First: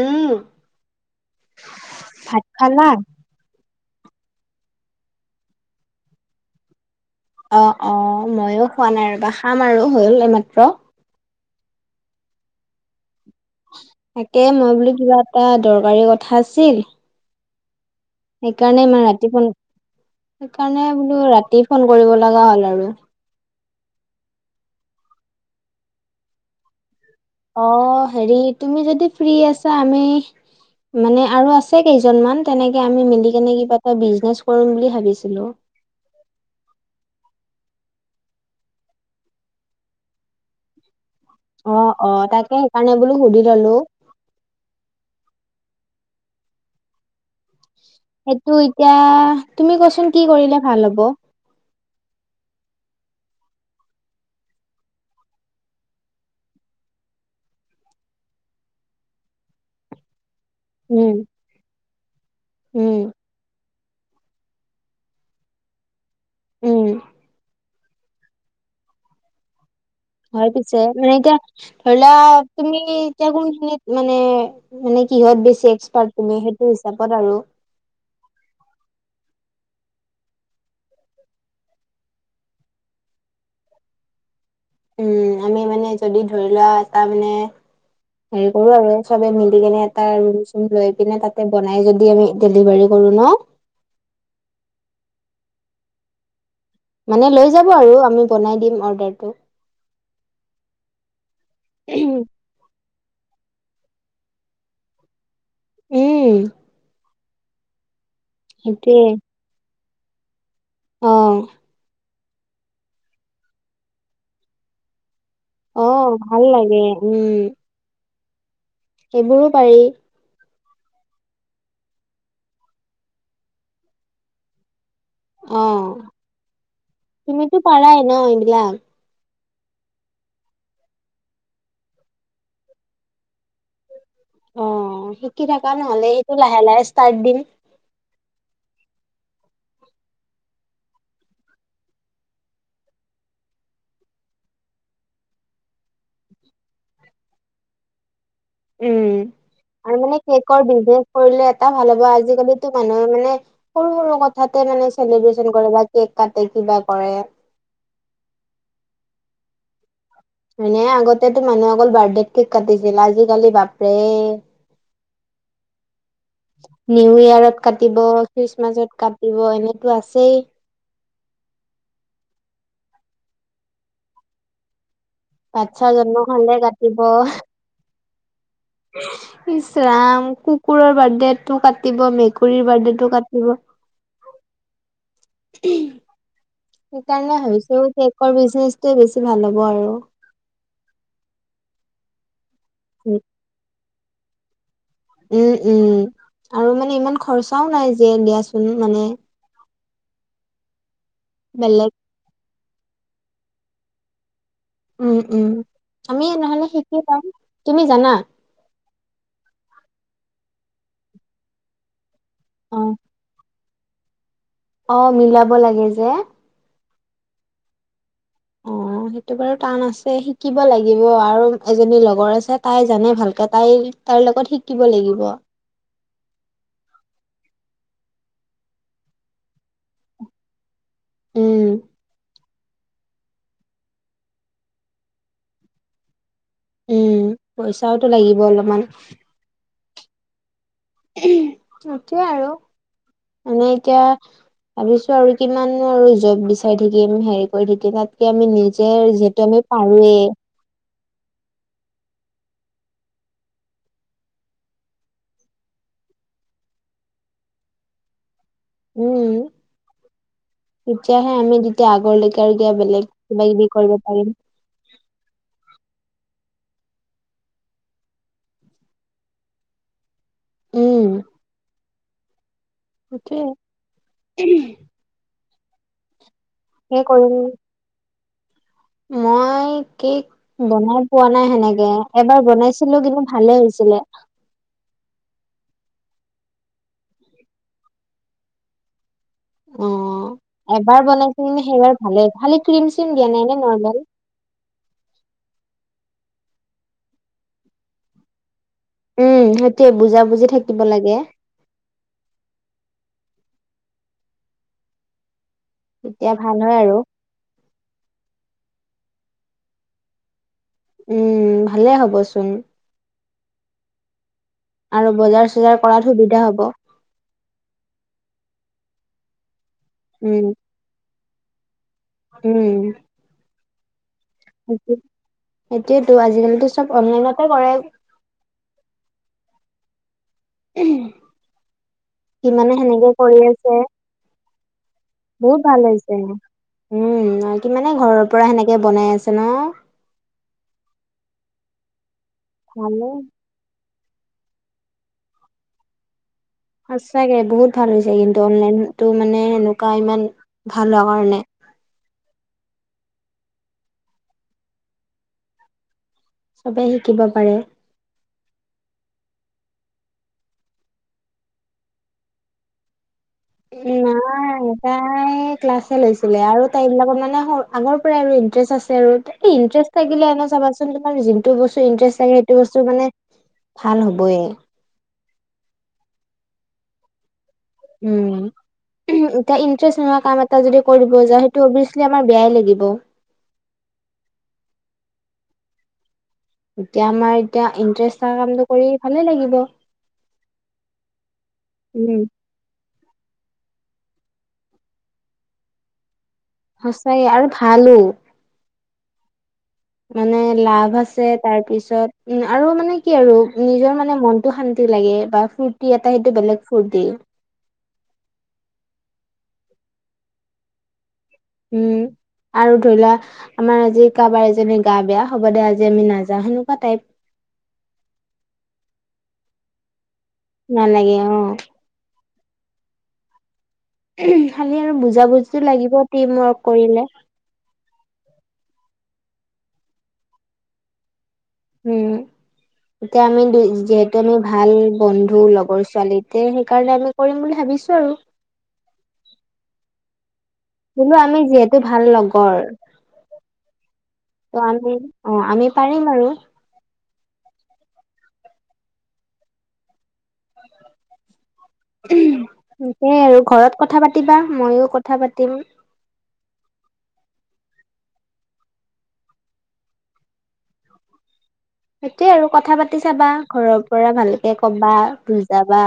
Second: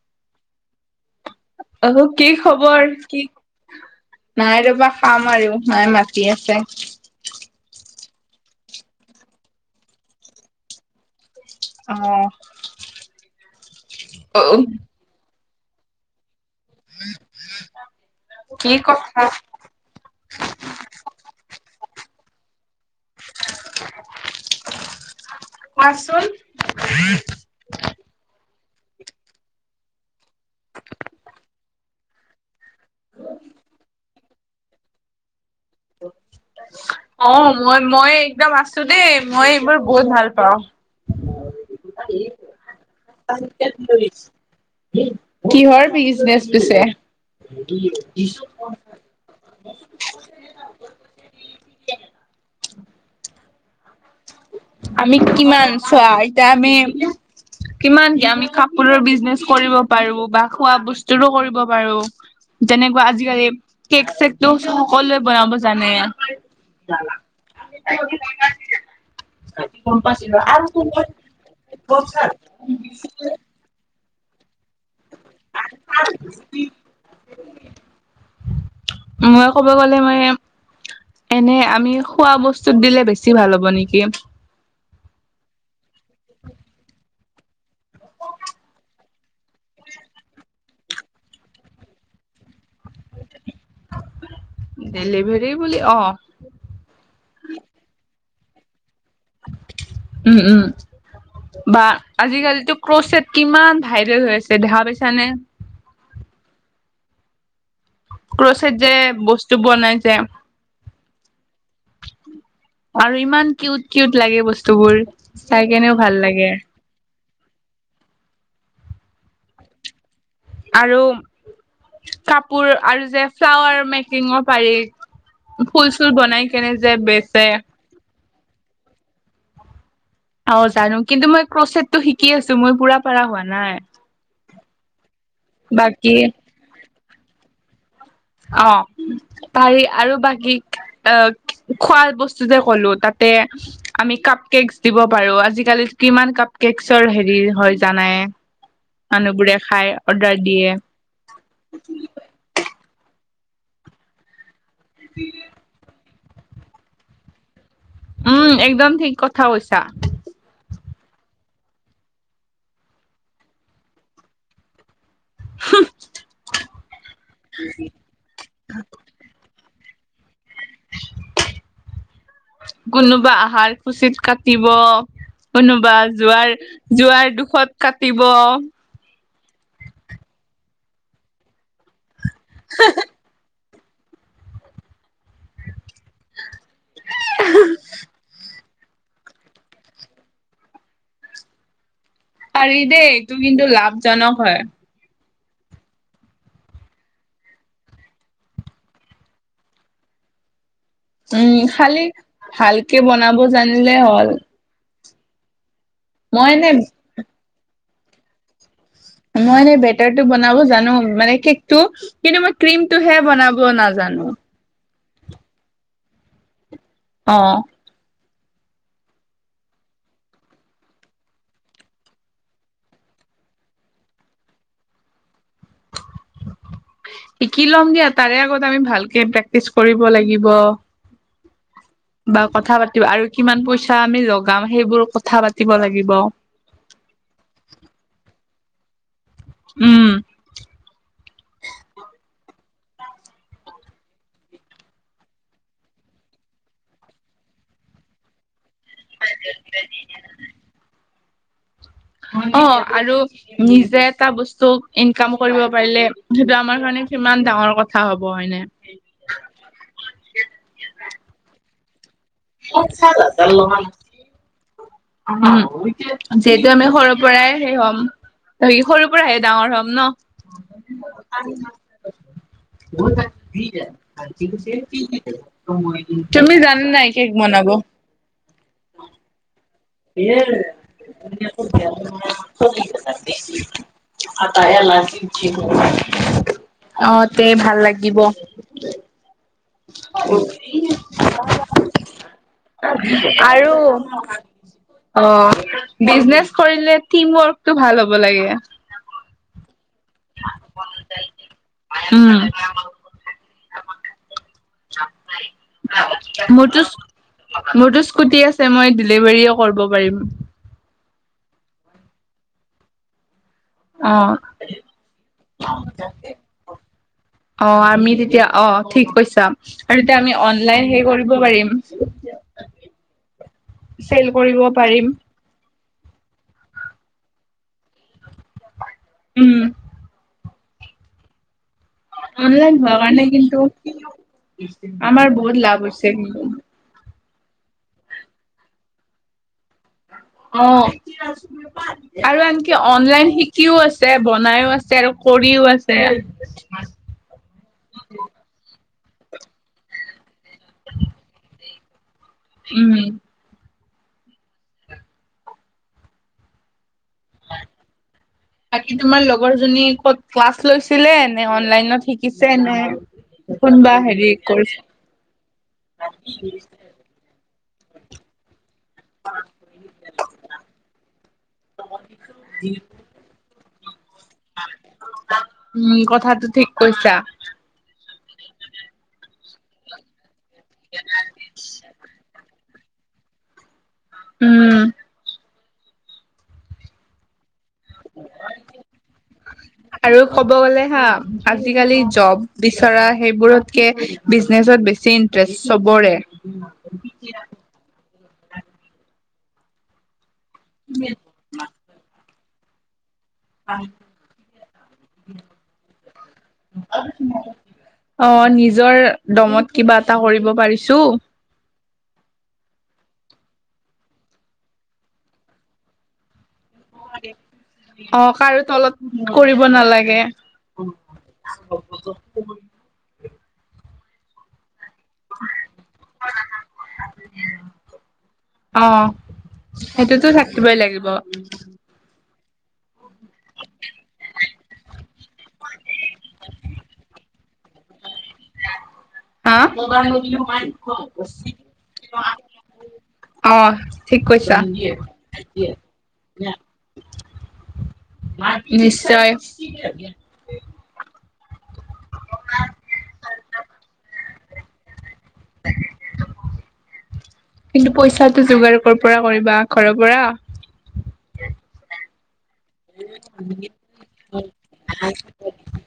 উম। অ' কি ভাত খালা খবৰ? কি নাই ৰ'বা খাম আৰু, মাই মাতি আছে। অ', অ' ময়ো খোৱা নাই ৰ'বা, খাম আৰু হ'ল এইমাত্ৰ। অ'। অ, তাকে মই বোলো কিবা এটা দৰকাৰী কথা আছিল [inaudible] কি সেইকাৰণে ইমান কথা ৰাতি ফোন, সেইকাৰণে বোলো ৰাতি ফোন কৰিব লগা হ'ল আৰু। কোৱাচোন? অ' হেৰি তুমি যদি ফ্ৰী আছা আমি মানে আৰু আছে কেই জনমান তেনেকে আমি মিলি কেনে কিবা এটা বিজনেচ কৰিম বুলি ভাবিছিলোঁ। অ' মই মই একদম আছোঁ দেই। মই এইবোৰ বহুত ভাল পাওঁ। অ', অ' তাকে সেইকাৰণে বোলো সুধি ললোঁ। কিহৰ বিজনেচ পিছে? সেইটো এতিয়া, তুমি কোৱাচোন কি কৰিলে ভাল হ'ব? আমি কিমান চোৱা এতিয়া আমি কিমান কি আমি কাপোৰৰ বিজনেচ কৰিব পাৰোঁ বা খোৱা উম বস্তুো কৰিব পাৰোঁ উম যেনেকুৱা আজিকালি কেক চেকটো সকলোৱে বনাব জানে। উম [unintelligible] হয় পিছে মানে এতিয়া ধৰি লোৱা তুমি এতিয়া কোনখিনিত মানে মানে কিহত বেছি এক্সপাৰ্ট তুমি সেইটো হিচাপত আৰু। মই ক'ব গ'লে ময়ে এনে আমি খোৱা বস্তুত দিলে বেছি ভাল হ'ব নেকি। উম, আমি মানে যদি ধৰি লোৱা তাৰমানে হেৰি কৰোঁ আৰু চবে মিলি কেনে এটা ৰুম চুম লৈ পিনে তাতে বনাই যদি আমি ডেলিভাৰী কৰোঁ ন' ডেলিভাৰী বুলি, অ'। মানে লৈ যাব আৰু আমি বনাই দিম অৰ্ডাৰটো। উম, উম। বা আজিকালিতো ক্ৰচেট কিমান ভাইৰেল হৈ আছে দেখা পাইছানে? উম। ক্ৰচেট যে সেইটোৱে বস্তু বনাই যে। অঁহ। আৰু ইমান কিউট কিউট লাগে বস্তুবোৰ, চাই কেনেও ভাল লাগে। উম। সেইবোৰো পাৰি। আৰু, কাপোৰ আৰু যে ফ্লাৱাৰ মেকিঙৰ পাৰি। অ ফুল চুল বনাই কেনে যে বেচে। তুমিতো পাৰাই ন বিলাক। অ জানো কিন্তু মই ক্ৰচটটো শিকি আছো মই পুঢৰা পাৰা হোৱা নাই। অ শিকি থকা নহলে বাকী এইটো লাহে লাহে ষ্টাৰ্ট দিম। অ পাৰি আৰু বাকী, অ খোৱা বস্তু যে ক'লো তাতে- আমি কাপ কেকচ দিব পাৰো আজিকালি কিমান কাপ কেকচৰ হেৰি হয় জানাই। উম, মানুহবোৰে খাই আৰু মানে অৰ্ডাৰ কেকৰ দিয়ে বিজনেছ - কৰিলে এটা ভাল হ'ব আজিকালিতো মানুহে মানে, সৰু সৰু কথা- তে মানে চেলিব্ৰেচন কৰে বা কেক কাটে কিবা কৰে। উম একদম ঠিক কথা কৈছা। মানে আগতেো মানুহে অকল বাৰ্থডে কেক কাটিছিল আজিকালি বাপৰে- নিউ ইয়াৰত কাটিব খ্ৰীষ্টমাছত কাটিব এনে- তো আছেই। কোনোবা আহাৰ খুচিত কাটিব। বাচ্ছা কোনোবা জন্ম হ'লে জোৱাৰ কাটিব জোৱাৰ দুখত কাটিব। ইচৰাম কুকুৰৰ বাৰ্থডেটো কাটিব মেকুৰী - বাৰ্থডেটো কাটিব। সেইকাৰণে ভাবিছো কেকৰ বিজনেচয়ে বেছি ভাল হ'ব আৰু। পাৰি দেই এইটো কিন্তু লাভজনক হয়। উম উম, আৰু মানে ইমান খৰচাও নাই যে দিয়াচোন মানে- উম বেলেগ খালি, ভালকে বনাব জানিলে হ'ল। উম উম, আমি মই নহলে এনে শিকি লম, তুমি জানা? মই এ বেটাৰ টো বনাব জানো মানে কেক টো কিন্তু মই ক্ৰ্ৰীম অ', টো হে বনাব- নাজানো। অ মিলাব লাগে যে। অ অ সেইটো বাৰু টান আছে শিকিব লাগিব আৰু এজনী লগৰ আছে তাই জানে ভালকে তাই- তাৰ লগত শিকিব লাগিব। শিকি ল'ম দিয়া তাৰে আগত আমি ভালকে প্ৰেক্টিচ কৰিব লাগিব। উম। বা কথা পাতিব আৰু কিমান পইচা আমি লগাম সেইবোৰ কথা পাতিব লাগিব। উম, পইচাওটো লাগিব অলপমান। উম। সেইটোয়ে আৰু, মানে এতিয়া- ভাবিছো আৰু কিমান আৰু জব বিচাৰি থাকিম হেৰি কৰি থাকিম তাতকে- আমি নিজে যিহেতু আমি পাৰোৱেই। অ আৰু- নিজে এটা বস্তু ইনকাম কৰিব পাৰিলে সেইটো আমাৰ কাৰণে সমান ডাঙৰ কথা হব হয়নে। উম, তেতিয়া আহে আমি যেতিয়া আগৰ - তই দিয়া বেলেগ কিবা কিবি কৰিব পাৰিম। উ যিহেতু আমি সৰুৰ পৰাই সেই হ'ম। আমি সৰু পৰা আহে ডাঙৰ হ'ম ন। উম সেইটোয়ে তুমি যা যানা সেই নাই কৰিম কেক বনাব। মই- কে বনাই পোৱা নাই। সেনেকে এবাৰ বনাইছিলো কিন্তু ভালে হৈছিলে। উ অ তে ভাল লাগিব। অ এবাৰ বনাইছিলি নে সেইবাৰ ভালে ভালি ক্ৰীম চিম দিয়া নাই নে আৰু নৰ্মেল। অ বিজনেচ কৰিলে টিম ৱৰ্কটো ভাল হ'ব লাগে। উম সেইটোয়ে বুজা বুজি থাকিব লাগে। উম তেতিয়া ভাল হয় মোৰতো আৰু মোৰতো স্কুটি, আছে মই ডেলিভাৰী কৰিব পাৰিম। উম ভালে হবচোন। অ আৰু বজাৰ চজাৰ কৰাত সুবিধা হব। অ আমি তেতিয়া অ ঠিক কৈছা আৰু তেয়া আমি উম অনলন হেৰি কৰিব। পাৰিব পাৰিম। উম চেল কৰিব পাৰিম। এইতো আজিকালি চব অনলাইনতে কৰে। উম উম অনলাইন হোৱাৰ কাৰণে আছে কিন্তু আমাৰ বহুত ভাল লাভ লাগিছে হৈছে। কিন্তু উম কিমানে ঘৰৰ পৰা সেনেকে বনাই আছে ন। অ আৰু আনকি ভালে অনলাইন শিক শিকিও আছে বনাইও আছে আৰু কৰিও আছে। সঁচাগে বহুত ভাল হৈছে কিন্তু অনলাইনতো মানে এনেকুৱা ইমান ভাল হোৱা কাৰণে- উম চবেই শিকিব পাৰে। বাকী তোমাৰ লগৰ জনী ক'ত ক্লাছ লৈছিলে নে অনলাইনত শিকিছে নে। উ নাই তাই ক্লাছ লৈছিলে আৰু তাইৰ এইবিলাক মানে। আগৰ পৰাই আৰু ইন্টাৰেষ্ট আছে। ইটাৰেষ্ট লাগিলে চাবাচোন তোমাৰ যোনটো বস্তু ইণ্টাৰেষ্ট লাগে সেইটো বস্তু মানে। ভাল হ'বই- উম কথাতটো ঠিক কৈছা। উম এতিয়া ইন্টাৰেষ্ট নোহোৱা কাম এটা যদি কৰিব যা সেইটো অবিচ- কি আমাৰ বেয়াই লাগিব। উম এতিয়া আমাৰ এতিয়া। ইন্টাৰেষ্ট থকা কামটো কৰি ভালে লাগিব আৰু কব গলে হা আজিকালি উম, জব। বিচৰা সেইবোৰতকে বিজনেচত বেছি ইন্টাৰেষ্ট চবৰে। সঁচাইে আৰু ভালো। মানে লাভ আছে। তাৰ পিছত উ আৰু মানে কি? আৰু নিজৰ মানে মনটো শান্তি লাগে বা ফূৰ্তি এটা সেইটো বেলেগ ফূৰ্তি অ নিজৰ দমত কিবা এটা কৰিব পাৰিছো উম আৰু ধৰি লোৱা আমাৰ আজি কাৰোবাৰ এজনী গা বেয়া হ'ব দে আজি আমি নাযাও সেনে অ কাৰো তলত কৰিব নালাগে নালাগে অ', [unintelligible] খালি আৰু বুজা বুজি লাগিব টিম ৱৰ্ক কৰিলে অ সেইটোতো থাকিবই লাগিব উম এতিয়া আমি দুই যিহেতু আমি ভাল বন্ধু লগৰ ছোৱালী তে সেইকাৰণে আমি কৰিম বুলি ভাবিছো আৰু অ বোলো আমি যিহেতু ভাল লগৰ অ ঠিক কৈছা ত আমি অ আমি পাৰিম আৰু নিশ্চয় উমহ সেইটোৱে আৰু ঘৰত কথা পাতিবা ময়ো কথা পাতিম কিন্তু পইচাটো যোগাৰ কৰ পৰা কৰিবা ঘৰৰ পৰা সেইটোৱে আৰু কথা পাতি চাবা ঘৰৰ পৰা ভালকে কবা বুজাবা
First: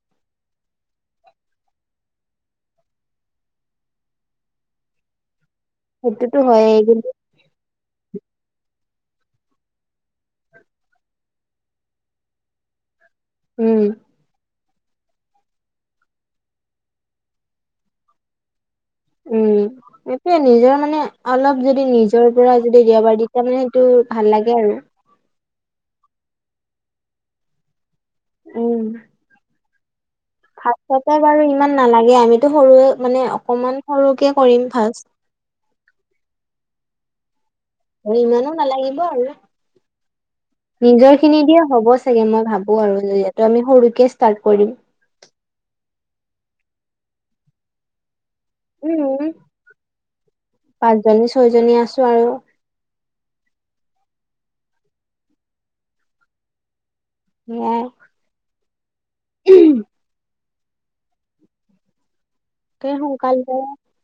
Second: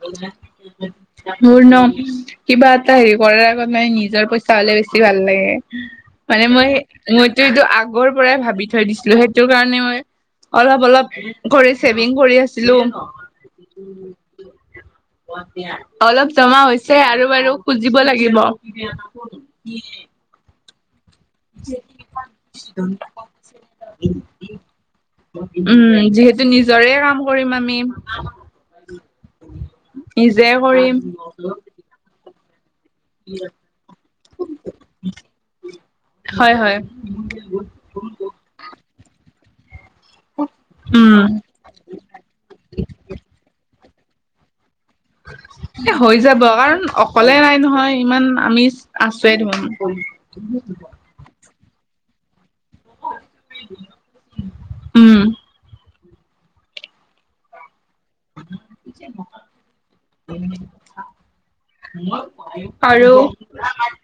বুজাম মোৰ ন কিবা এটা হেৰি কৰাৰ আগত মানে নিজৰ পইচা হলে বেছি ভাল লাগে সেইটোতো মানে মই হয়েই কিন্তু মইতো এইটো আগৰ পৰাই ভাবি থৈ দিছিলো সেইটো কাৰণে মই অলপ অলপ কৰি চেভিং কৰি আছিলো। উম হব দিয়া অলপ জমা হৈছে আৰু বাৰু খুজিব লাগিব এই নিজৰ মানে অলপ যদি নিজৰ পৰা যদি দিব পাৰি তেতিয়া মানে সেইটো ভাল লাগে আৰু উম যিহেতু নিজৰে কাম কৰিম আমি অ নিজে কৰিম। ফাৰ্ষ্টতে বাৰু ইমান নালাগে আমিতো সৰুৱে মানে অকমান সৰুকে কৰিম ফাৰ্ষ্ট হয় হয় এই ইমানো নালাগিব আৰু উম নিজৰ খিনি দিয়ো হ'ব চাগে মই ভাবো আৰু যিহেতু আমি সৰুকে ষ্টাৰ্ট কৰিম এ হৈ যাব কাৰণ অকলে নাই নহয় ইমান আমি আছোৱে দেখোন বহুত জনী ছয়জনী আছো আৰু উম সেয়াই [unintelligible] তাকে আৰু সোনকাল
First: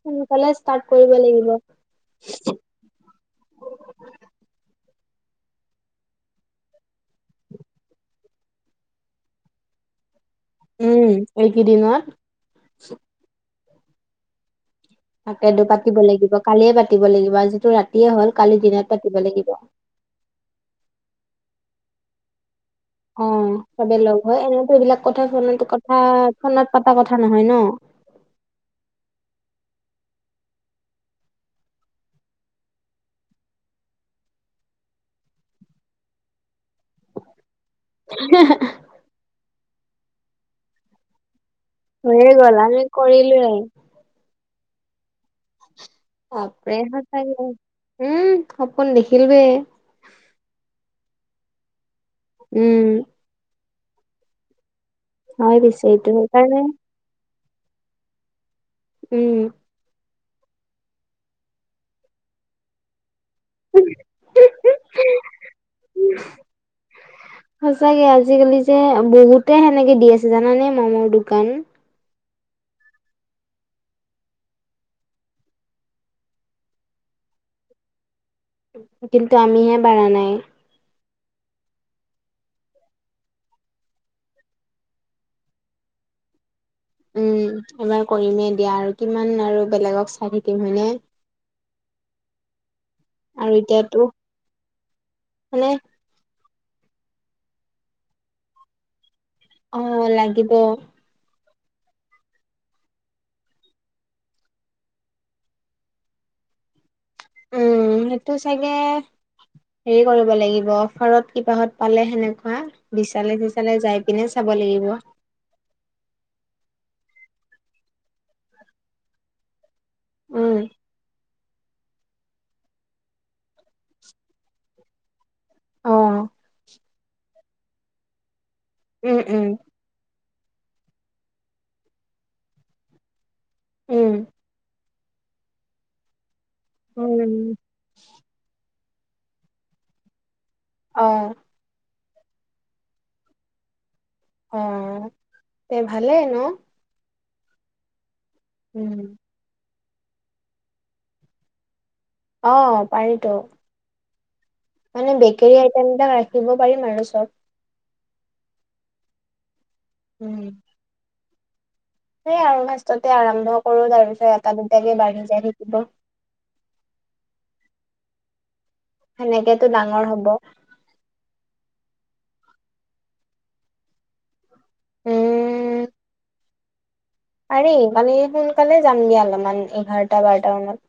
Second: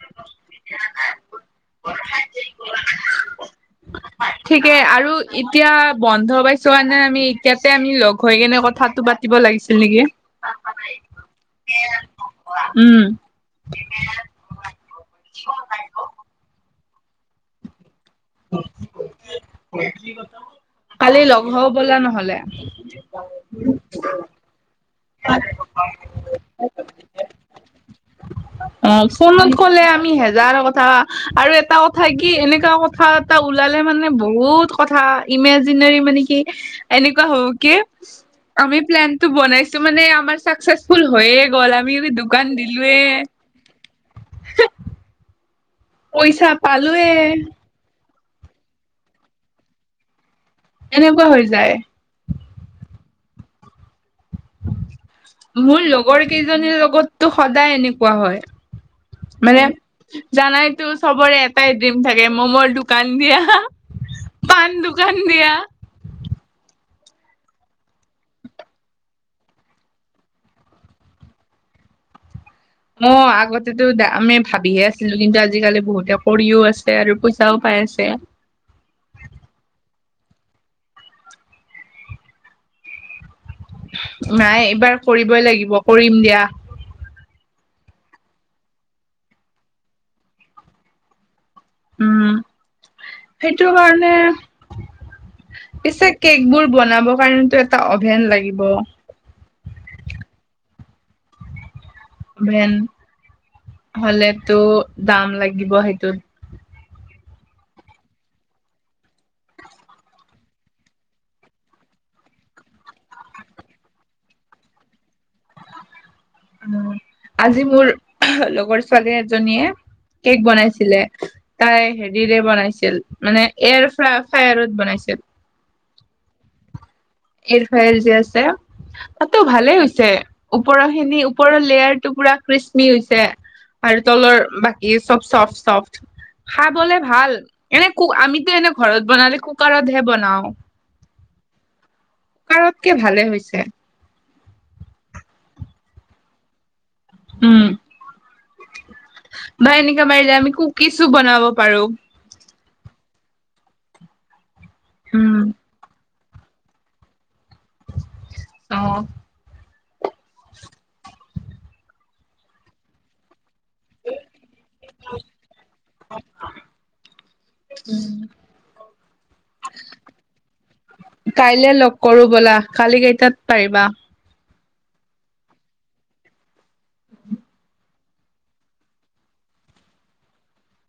সোনকালে ষ্টাৰ্ট কৰিব লাগিব [unintelligible] ঠিকে আৰু এতিয়া বন্ধ পাইছো কাৰনে আমি এতিয়াতে আমি লগ হৈ কেনে কথা টো পাতিব লাগিছিল নেকি উম এইকেইদিনত উম তাকেতো পাতিব লাগিব কালিয়ে পাতিব লাগিব আজিতো ৰাতিয়ে হ'ল কালি দিনত পাতিব লাগিব। কালি লগ হও বলা নহলে অ চবে লগ হয় এনেতো এইবিলাক কথা ফোনত কথা ফোনত পতা কথা নহয় ন [inaudible] অ ফোনত কলে আমি হেজাৰ কথা আৰু এটা কথা কি এনেকা কথাত টা ওলালে মানে বহুত কথা ইমেজিনেৰি মানে কি এনেকুৱা হব কি আমি প্লেনটো বনাইছোঁ মানে আমাৰ চাকচেচফুল হৈয়ে গ'ল আৰু তুমি যদি দোকান দিলোয়ে উম পইচা বাপৰে পালোয়ে সঁচাকে। উম সপোন দেখিলোৱে এনেকুৱা হৈ যায় উম হয় পিছে মোৰ এইটো লগৰ সেইকাৰণে কেইজনীৰ লগত তেওঁৰ সদায় এনেকুৱা উম হয় মানে জানাইতো চবৰে এটাই ড্ৰিম থাকে মমৰ দোকান দিয়া পাণ দোকান দিয়া উম সঁচাকে আজিকালি যে বহুতে সেনেকে দি আছে জানানে মমৰ দোকান অ আগতেো আমি ভাবিহে আছিলু কিন্তু আজিকালি বহুতে কৰিও আছে আৰু পইচাও পাই আছে কিন্তু আমিহে পাৰা নাই নাই এইবাৰ কৰিবই লাগিব কৰিম দিয়া উম এইবাৰ কৰিমে দিয়া আৰু কিমান আৰু বেলেগক চাই থাকিম হয়নে উম আৰু সেইটো এতিয়াতো কাৰণে মানে পিছে কেক বোৰ বনাব কাৰণেটো এটা অভেন লাগিব অ লাগিব অভেন হলেতো দাম লাগিব সেইটোত উম সেইটো চাগে হেৰি কৰিব লাগিব অফাৰত কিবাহত পালে সেনেকুৱা বিচালে চিচালে যাই পিনে চাব লাগিব আজি মোৰ লগৰ ছোৱালী এজনীয়ে কেক উম বনাইছিলে তাই হেৰিৰে বনাইছিল মানে এয়াৰ ফ ফায়াৰত বনাইছিল অ এৰফাইৰ যে আছে উম তাতো উম ভালে হৈছে ওপৰৰ খিনি ওপৰৰ লেয়াৰ টো পুৰা কৃস্মি হৈছে আৰু উম তলৰ বাকী ই চব চফট চফট খাবলে ভাল উম এনে ক আমিতো এনে ঘৰত বনালে কুকাৰতহে বনাওঁ অ কাৰতকে ভালে হৈছে অ তে ভালে ন উম উম বা এনেকা মাৰি যায় আমি কুকিজো বনাব পাৰো অ পাৰিতো মানে উম বেকাৰী আইটেম বিলাক ৰাখিব পাৰিম আৰু চব অ উম সেয়া আৰু ফাষ্টতে আৰম্ভ কৰোঁ তাৰ পিছত এটা দুটাকে বাঢ়ি যায় থাকিব উম সেনেকেতো ডাঙৰ হব কাইলে লগ কৰোঁ ব'লা কালি কেইটাত পাৰিবা উম পাৰি কালি সোনকালে যাম দিয়া অলপমান এঘাৰটা বাৰটা মানত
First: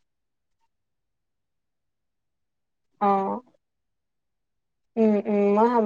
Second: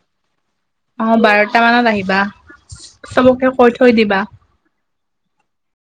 অহ বাৰটা মানত আহিবা অ চবকে কৈ থৈ দিবা উম উম মই